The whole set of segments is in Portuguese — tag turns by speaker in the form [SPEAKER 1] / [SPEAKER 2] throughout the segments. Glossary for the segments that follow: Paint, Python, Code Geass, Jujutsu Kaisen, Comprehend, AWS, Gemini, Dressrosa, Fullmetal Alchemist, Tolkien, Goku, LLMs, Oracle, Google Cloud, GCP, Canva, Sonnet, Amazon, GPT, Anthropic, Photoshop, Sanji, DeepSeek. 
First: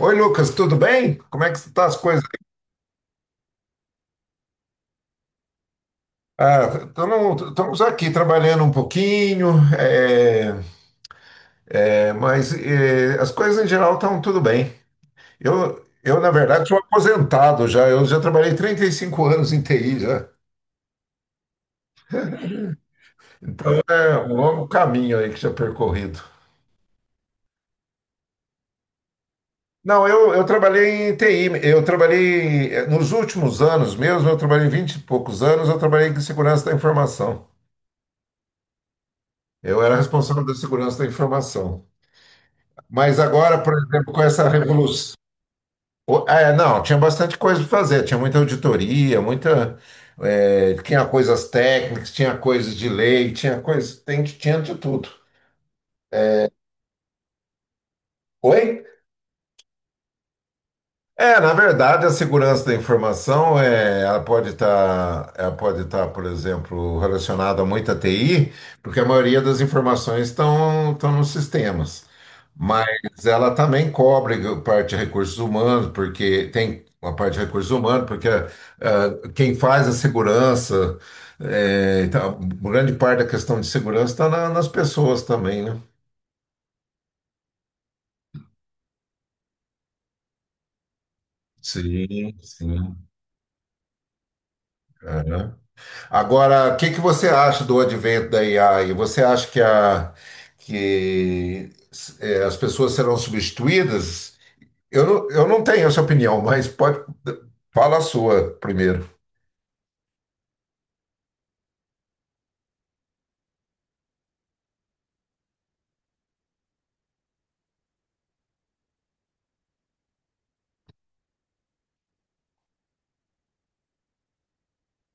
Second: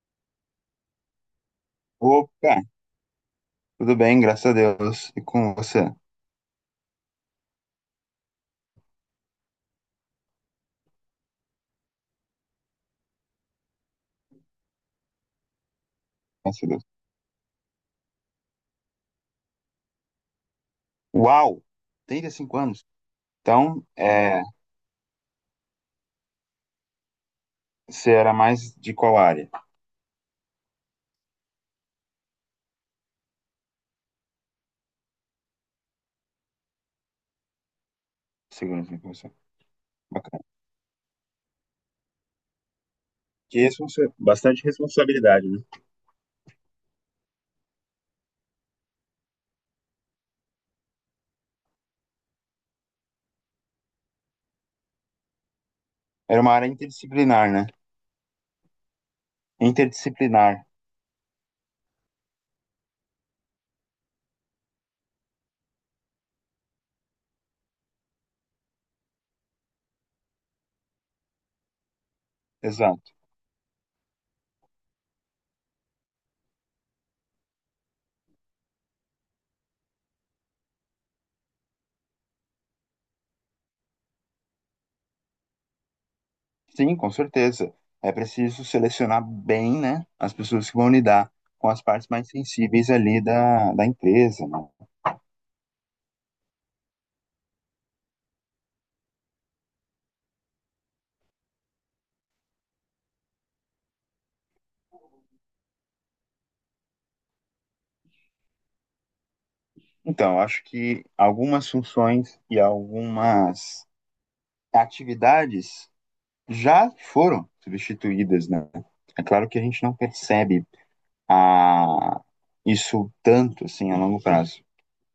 [SPEAKER 1] Oi, Lucas, tudo bem? Como é que estão as coisas?
[SPEAKER 2] Opa, tudo bem, graças a Deus. E com você?
[SPEAKER 1] Ah, estamos aqui trabalhando um pouquinho, é, mas é, as coisas em geral estão tudo bem. Eu na
[SPEAKER 2] Graças a
[SPEAKER 1] verdade, sou
[SPEAKER 2] Deus.
[SPEAKER 1] aposentado já, eu já trabalhei 35 anos em TI já.
[SPEAKER 2] Uau, 35 anos.
[SPEAKER 1] Então
[SPEAKER 2] Então,
[SPEAKER 1] é um
[SPEAKER 2] é,
[SPEAKER 1] longo caminho aí que já percorrido.
[SPEAKER 2] você era mais de qual área?
[SPEAKER 1] Não, eu trabalhei em TI, eu trabalhei nos últimos anos mesmo, eu trabalhei 20 e poucos anos, eu trabalhei em segurança da informação.
[SPEAKER 2] Segurança da informação.
[SPEAKER 1] Eu era
[SPEAKER 2] Bacana.
[SPEAKER 1] responsável da segurança da informação. Mas agora, por exemplo, com essa
[SPEAKER 2] Bastante
[SPEAKER 1] revolução.
[SPEAKER 2] responsabilidade, né?
[SPEAKER 1] É, não, tinha bastante coisa para fazer, tinha muita auditoria, muita. Tinha coisas técnicas, tinha coisas de lei, tinha coisas. Tinha de tudo.
[SPEAKER 2] Era uma área interdisciplinar, né?
[SPEAKER 1] Oi?
[SPEAKER 2] Interdisciplinar,
[SPEAKER 1] É, na verdade, a segurança da informação é, ela pode estar, por exemplo, relacionada a muita TI, porque a maioria das informações estão nos sistemas.
[SPEAKER 2] exato.
[SPEAKER 1] Mas ela também cobre a parte de recursos humanos, porque tem a parte de recursos humanos, porque quem faz a segurança, é, então, grande parte da questão de segurança está nas pessoas também, né?
[SPEAKER 2] Sim, com certeza. É preciso selecionar bem, né, as pessoas que vão lidar com as partes mais
[SPEAKER 1] Sim,
[SPEAKER 2] sensíveis
[SPEAKER 1] sim.
[SPEAKER 2] ali da, da empresa, né?
[SPEAKER 1] Agora, o que que você acha do advento da AI? Você acha que, que as pessoas serão substituídas? Eu não tenho essa opinião, mas pode fala a sua primeiro.
[SPEAKER 2] Então, eu acho que algumas funções e algumas atividades já foram substituídas, né? É claro que a gente não percebe a... isso tanto, assim, a longo prazo.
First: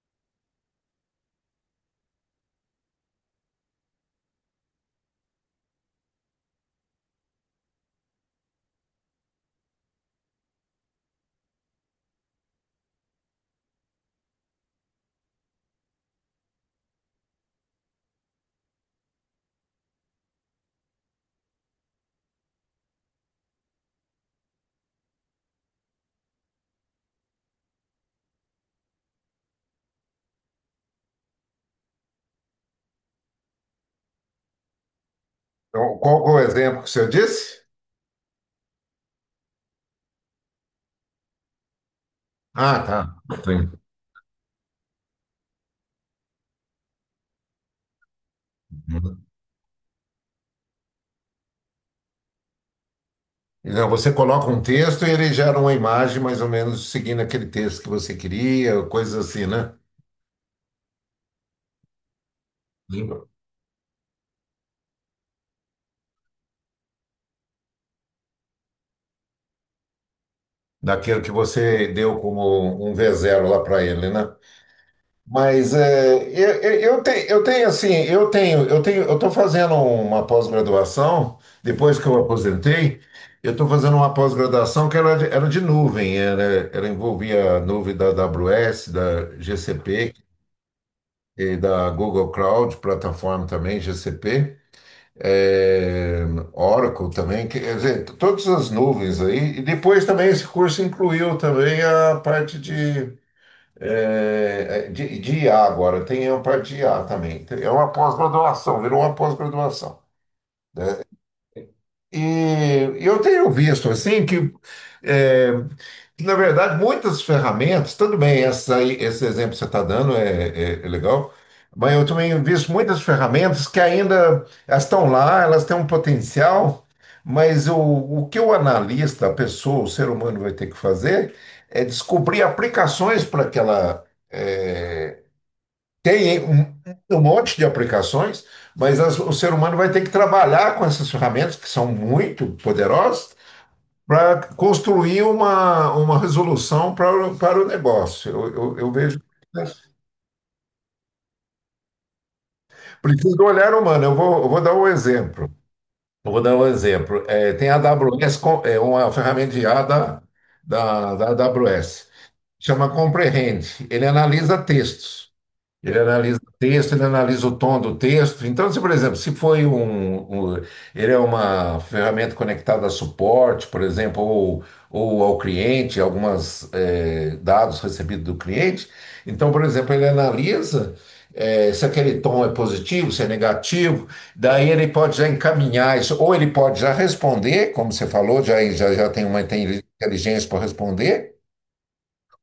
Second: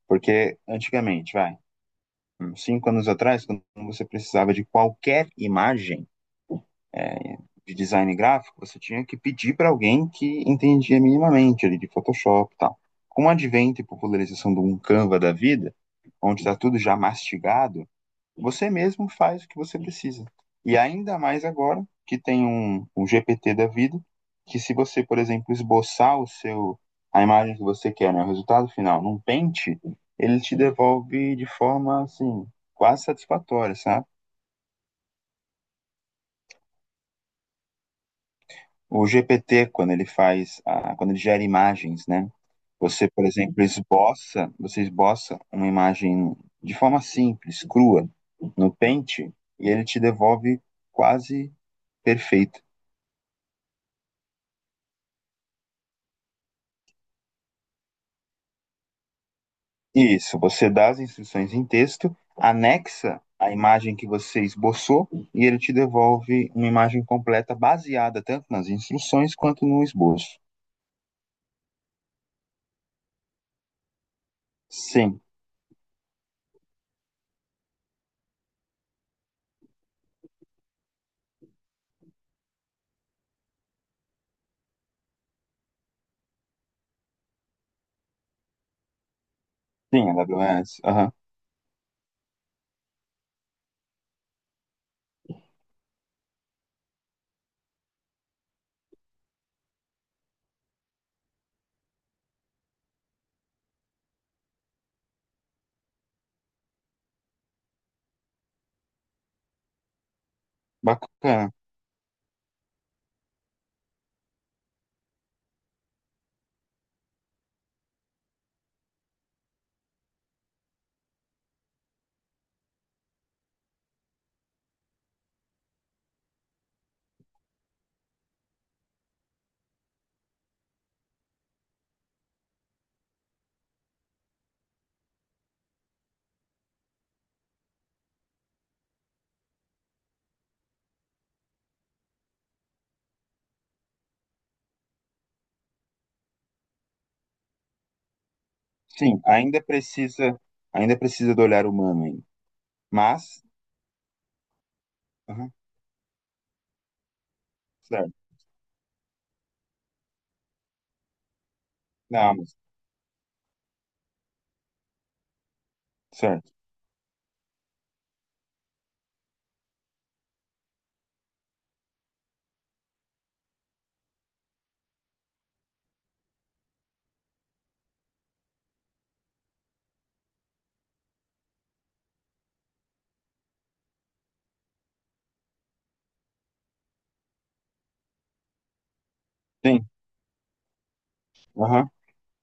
[SPEAKER 2] Porque antigamente, vai, 5 anos atrás, quando você precisava de qualquer imagem é, de design gráfico, você tinha que pedir para alguém que entendia minimamente ali de Photoshop e tal. Com o advento e popularização do um Canva da vida, onde está tudo já mastigado, você mesmo faz o que você precisa. E ainda mais agora que tem um GPT da vida, que se você, por exemplo, esboçar o seu a imagem que você quer, né, o resultado final, num pente, ele te devolve de forma assim quase satisfatória, sabe?
[SPEAKER 1] Então, qual que é o exemplo que você disse?
[SPEAKER 2] O GPT quando ele faz a, quando ele gera imagens, né?
[SPEAKER 1] Ah, tá.
[SPEAKER 2] Você, por exemplo,
[SPEAKER 1] Sim.
[SPEAKER 2] esboça, você esboça uma imagem de forma simples, crua, no Paint, e ele te devolve quase perfeita.
[SPEAKER 1] Não, você coloca um texto e ele gera uma imagem mais ou menos seguindo aquele texto que você queria, coisas assim, né?
[SPEAKER 2] Isso, você dá as instruções em texto,
[SPEAKER 1] Sim.
[SPEAKER 2] anexa a imagem que você esboçou e ele te devolve uma imagem completa baseada tanto nas instruções quanto no esboço.
[SPEAKER 1] Daquilo que você deu como um v zero lá para ele, né?
[SPEAKER 2] Sim,
[SPEAKER 1] Mas é, eu tenho assim, eu tenho, eu tenho, eu estou fazendo uma pós-graduação, depois que eu aposentei, eu estou fazendo uma pós-graduação que era de nuvem, era, ela envolvia a nuvem da AWS, da
[SPEAKER 2] sim,
[SPEAKER 1] GCP
[SPEAKER 2] AWS. Aham.
[SPEAKER 1] e da Google Cloud, plataforma também, GCP, é, Oracle também, quer dizer, todas as nuvens aí, e depois também esse curso incluiu também a parte de IA agora, tem um para de IA também. É uma pós-graduação, virou uma pós-graduação.
[SPEAKER 2] Bacana.
[SPEAKER 1] E eu tenho visto assim que, é, que, na verdade, muitas ferramentas, tudo bem, esse exemplo que você está dando é legal, mas eu também visto muitas ferramentas que ainda elas estão lá, elas têm um potencial, mas o que o analista, a pessoa, o ser humano vai ter que fazer é descobrir aplicações para aquela é, tem um, um monte de aplicações, mas o ser humano vai ter que trabalhar com essas ferramentas, que são muito poderosas, para construir uma resolução para, o para o negócio. Eu
[SPEAKER 2] Sim,
[SPEAKER 1] vejo. Isso.
[SPEAKER 2] ainda precisa do olhar humano ainda.
[SPEAKER 1] Precisa
[SPEAKER 2] Mas,
[SPEAKER 1] do olhar humano. Eu vou dar um exemplo.
[SPEAKER 2] aham,
[SPEAKER 1] Eu vou dar um exemplo. É, tem a
[SPEAKER 2] certo.
[SPEAKER 1] AWS, é uma ferramenta de IA da AWS,
[SPEAKER 2] Na Amazon,
[SPEAKER 1] chama Comprehend. Ele analisa textos. Ele analisa
[SPEAKER 2] certo.
[SPEAKER 1] o texto, ele analisa o tom do texto. Então, se, por exemplo, se foi ele é uma ferramenta conectada a suporte, por exemplo, ou ao cliente, algumas dados recebidos do cliente. Então, por exemplo, ele analisa se aquele tom é positivo, se é negativo. Daí ele pode já encaminhar isso, ou ele pode já responder, como você falou, já tem uma
[SPEAKER 2] Sim,
[SPEAKER 1] inteligência para responder.
[SPEAKER 2] aham,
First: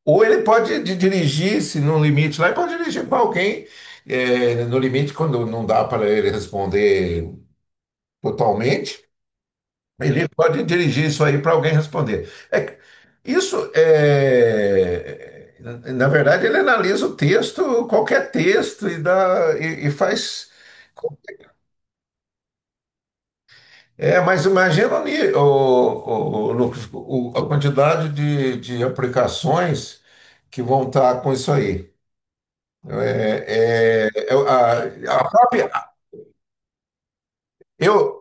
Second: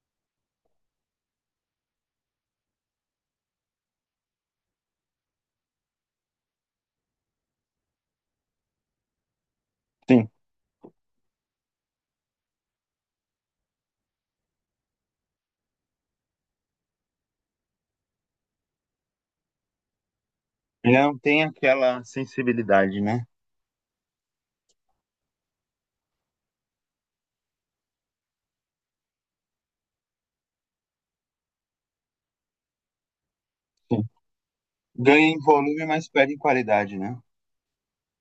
[SPEAKER 1] Ou ele pode dirigir, se no limite lá, ele pode dirigir para alguém, é, no limite, quando não dá para ele responder totalmente, ele
[SPEAKER 2] sim.
[SPEAKER 1] pode dirigir isso aí para alguém responder. É que isso é. Na verdade, ele analisa o texto, qualquer texto, e faz.
[SPEAKER 2] Ele não tem aquela sensibilidade, né?
[SPEAKER 1] É, mas imagina o Lucas, a quantidade de aplicações que vão estar com isso aí. É,
[SPEAKER 2] Sim.
[SPEAKER 1] é, Eu, a,
[SPEAKER 2] Ganha
[SPEAKER 1] a
[SPEAKER 2] em
[SPEAKER 1] própria,
[SPEAKER 2] volume, mas perde em qualidade, né?
[SPEAKER 1] eu,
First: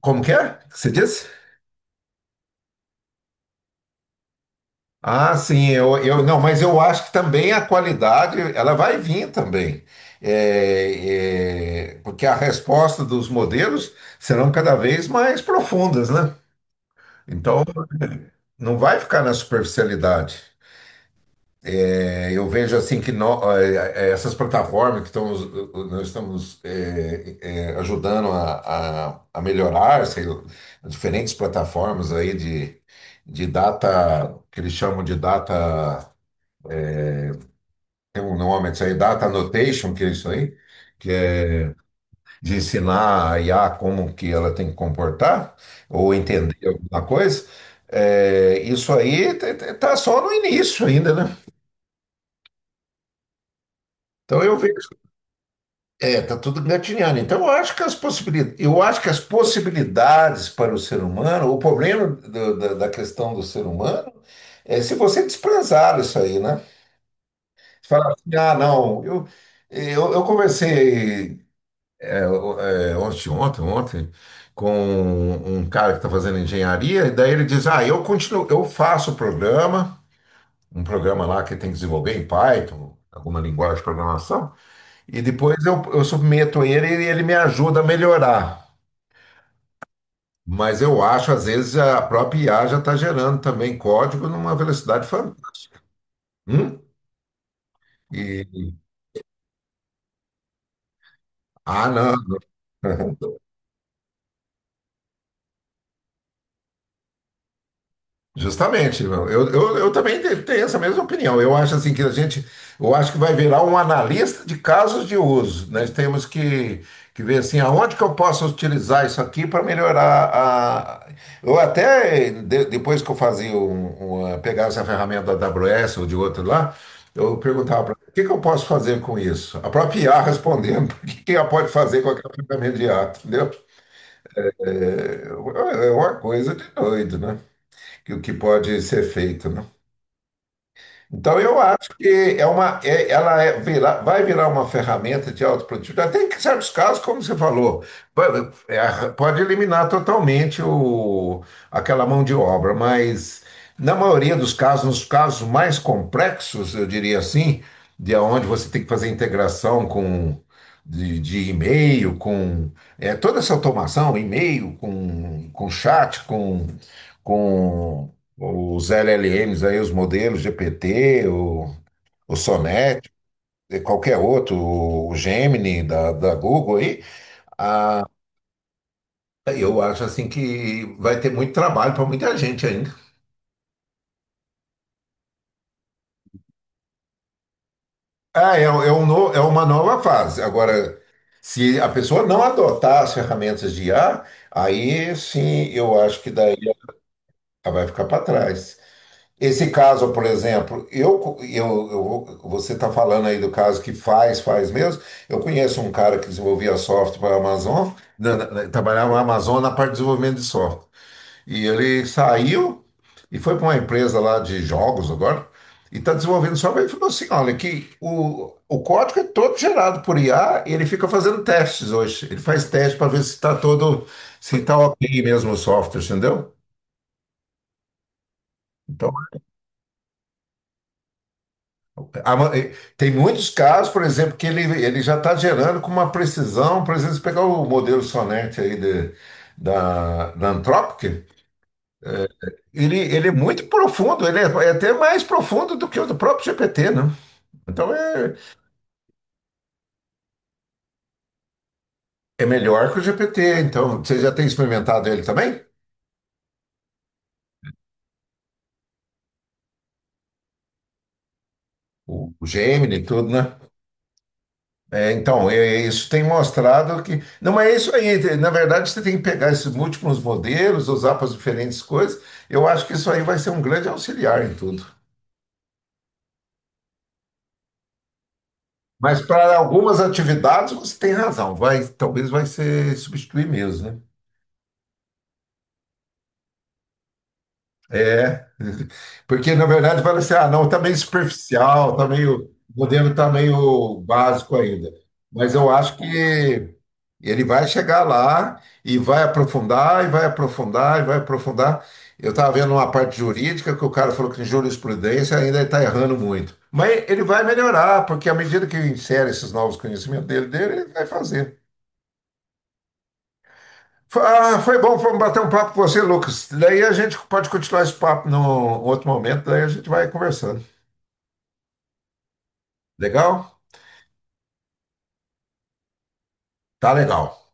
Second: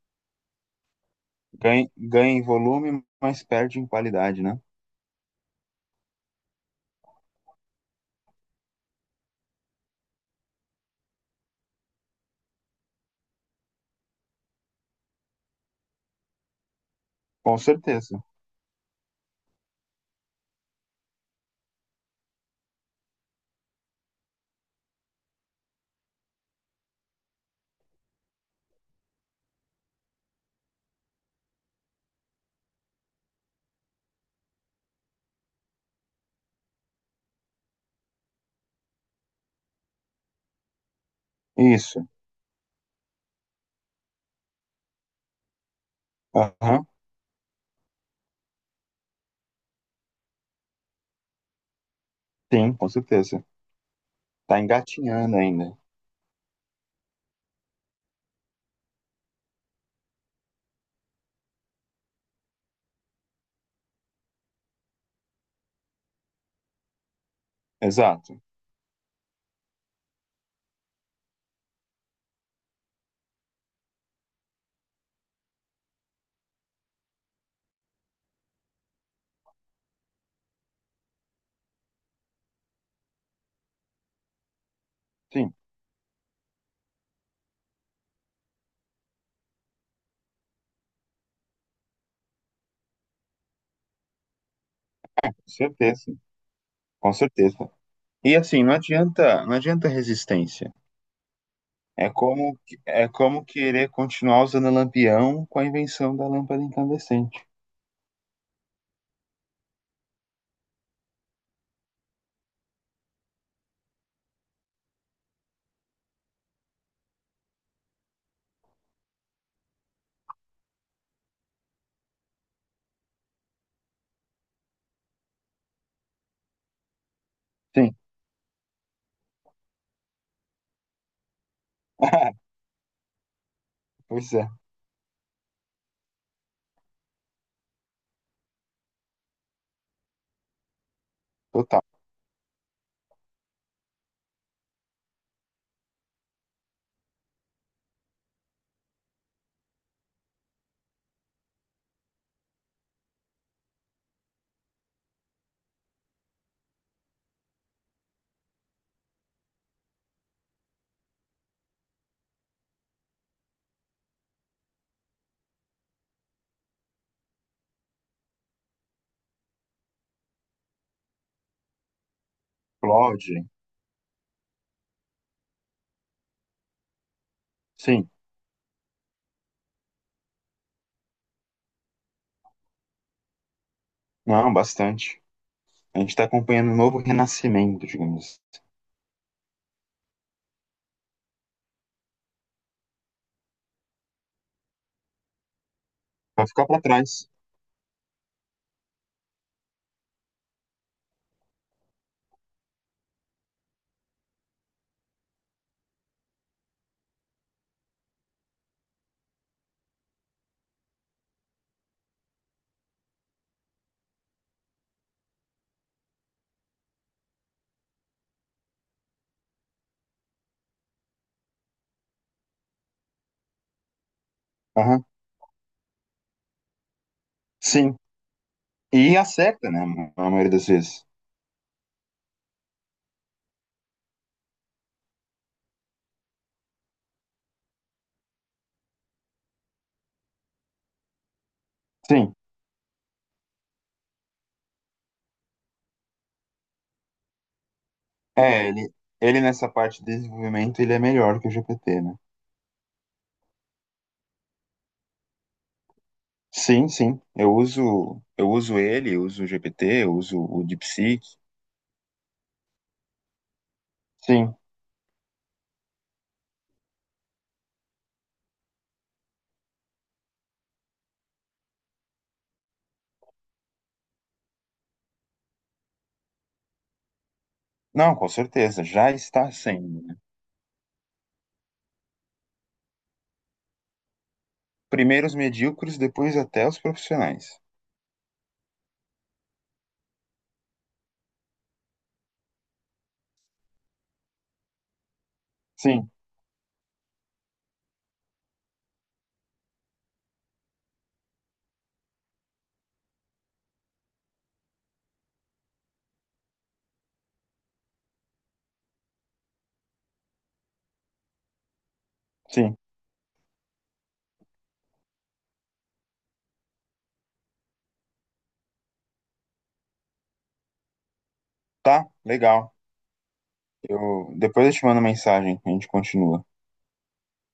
[SPEAKER 1] como que é? Que Você disse?
[SPEAKER 2] Ganha em volume, mas perde em qualidade, né?
[SPEAKER 1] Ah, sim, eu não, mas eu acho que também a qualidade ela vai vir também. Porque a resposta dos modelos serão cada vez mais profundas, né?
[SPEAKER 2] Com
[SPEAKER 1] Então,
[SPEAKER 2] certeza.
[SPEAKER 1] não vai ficar na superficialidade. É, eu vejo assim que essas plataformas que estamos, nós estamos ajudando a melhorar, sei lá, diferentes plataformas aí de data, que eles chamam de data, tem um nome isso aí, data annotation, que é isso aí, que é
[SPEAKER 2] Isso.
[SPEAKER 1] de ensinar a IA como que ela tem que comportar, ou entender
[SPEAKER 2] Aham.
[SPEAKER 1] alguma coisa. Eh, isso aí está só no início ainda, né?
[SPEAKER 2] Sim, com certeza.
[SPEAKER 1] Então eu
[SPEAKER 2] Tá
[SPEAKER 1] vejo.
[SPEAKER 2] engatinhando ainda.
[SPEAKER 1] É, tá tudo engatinhando. Então, eu acho que as possibilidades para o ser humano, o problema da questão do ser humano é se você desprezar isso aí, né? Você falar assim,
[SPEAKER 2] Exato.
[SPEAKER 1] ah, não, eu conversei ontem, com um cara que está fazendo engenharia, e daí ele diz, ah, eu continuo, eu faço um programa lá que tem que desenvolver em Python, alguma linguagem de programação. E
[SPEAKER 2] Sim,
[SPEAKER 1] depois eu submeto ele e ele me ajuda a melhorar. Mas eu acho, às vezes, a própria IA já está gerando também código numa velocidade
[SPEAKER 2] com
[SPEAKER 1] fantástica.
[SPEAKER 2] certeza.
[SPEAKER 1] Hum?
[SPEAKER 2] Com certeza. E
[SPEAKER 1] E,
[SPEAKER 2] assim, não adianta, não adianta resistência.
[SPEAKER 1] ah,
[SPEAKER 2] É
[SPEAKER 1] não.
[SPEAKER 2] como, que- é como querer continuar usando lampião com a invenção da lâmpada incandescente.
[SPEAKER 1] Justamente, tenho essa mesma opinião. Eu acho assim que a gente, eu acho que vai virar um analista de casos de uso. Nós temos que ver assim, aonde que eu posso utilizar isso aqui para melhorar a. Eu até depois que eu fazia pegar essa ferramenta da AWS ou de outro lá, eu perguntava para
[SPEAKER 2] Sim.
[SPEAKER 1] o que que eu posso fazer com isso? A própria IA respondendo, o que que ela pode fazer com aquela ferramenta de IA, entendeu?
[SPEAKER 2] Pois é,
[SPEAKER 1] É é uma coisa de doido, né? Que o que pode ser feito, né? Então, eu
[SPEAKER 2] total.
[SPEAKER 1] acho que ela é, vai virar uma ferramenta de autoprodutividade. Até em certos casos, como você falou, vai- é, pode eliminar totalmente o, aquela mão de obra, mas na maioria dos casos, nos casos mais complexos, eu diria assim, de onde você tem que fazer integração com de e-mail, com toda essa automação, e-mail, com chat, com os LLMs aí, os modelos GPT, o Sonnet,
[SPEAKER 2] Explode.
[SPEAKER 1] e qualquer outro, o Gemini da Google aí, ah,
[SPEAKER 2] Sim.
[SPEAKER 1] eu acho assim que vai ter muito trabalho para muita gente ainda.
[SPEAKER 2] Não, bastante. A gente está acompanhando um novo renascimento, digamos.
[SPEAKER 1] Ah, é, uma nova fase. Agora, se a pessoa não adotar as ferramentas de IA, aí sim eu acho que
[SPEAKER 2] Vai
[SPEAKER 1] daí
[SPEAKER 2] ficar para trás.
[SPEAKER 1] ela vai ficar para trás. Esse caso, por exemplo, você está falando aí do caso que faz mesmo. Eu conheço um cara que desenvolvia software para a Amazon, trabalhava na Amazon na parte de desenvolvimento de software. E ele saiu e foi para uma empresa lá de jogos agora, e está desenvolvendo software. Ele falou assim: olha, que o código é todo gerado por IA e ele fica fazendo testes hoje. Ele faz teste para ver se está todo, se está
[SPEAKER 2] Aham.
[SPEAKER 1] ok mesmo o software, entendeu?
[SPEAKER 2] Sim.
[SPEAKER 1] Então,
[SPEAKER 2] E acerta, né? Na maioria das vezes.
[SPEAKER 1] A ma- eh, tem muitos casos, por exemplo, que ele já está gerando com uma precisão. Por exemplo, se pegar o modelo Sonnet da, da Anthropic,
[SPEAKER 2] Sim.
[SPEAKER 1] ele é muito profundo, é até mais profundo do que o do próprio GPT, né? Então é,
[SPEAKER 2] É, ele nessa parte de desenvolvimento, ele é melhor que o GPT, né?
[SPEAKER 1] é melhor que o GPT. Então, você já tem experimentado ele também?
[SPEAKER 2] Sim, sim. Eu uso ele, eu uso o GPT, eu uso o DeepSeek.
[SPEAKER 1] O Gemini e tudo, né?
[SPEAKER 2] Sim.
[SPEAKER 1] É, então, é, isso tem mostrado que. Não, mas é isso aí. Na verdade, você tem que pegar esses múltiplos modelos, usar para as diferentes coisas. Eu acho que isso aí vai ser um grande auxiliar em tudo.
[SPEAKER 2] Não, com certeza. Já
[SPEAKER 1] Mas
[SPEAKER 2] está
[SPEAKER 1] para algumas
[SPEAKER 2] sendo, né?
[SPEAKER 1] atividades, você tem razão. Talvez vai ser substituir mesmo, né?
[SPEAKER 2] Primeiro os medíocres, depois até os profissionais.
[SPEAKER 1] É, porque na verdade fala assim, ah, não, tá meio superficial, tá meio, o modelo tá meio básico ainda. Mas eu acho
[SPEAKER 2] Sim,
[SPEAKER 1] que ele vai chegar lá e vai aprofundar, e vai aprofundar, e vai aprofundar. Eu estava vendo uma parte jurídica que o cara falou que em jurisprudência ainda está errando muito. Mas ele vai melhorar, porque à medida que insere esses novos conhecimentos dele, ele vai fazer.
[SPEAKER 2] sim.
[SPEAKER 1] Ah, foi bom foi um bater um papo com você, Lucas. Daí a gente pode continuar esse papo num outro momento, daí a gente vai conversando.
[SPEAKER 2] Tá, legal.
[SPEAKER 1] Legal?
[SPEAKER 2] Eu, depois eu te mando mensagem, a gente continua.
[SPEAKER 1] Tá legal.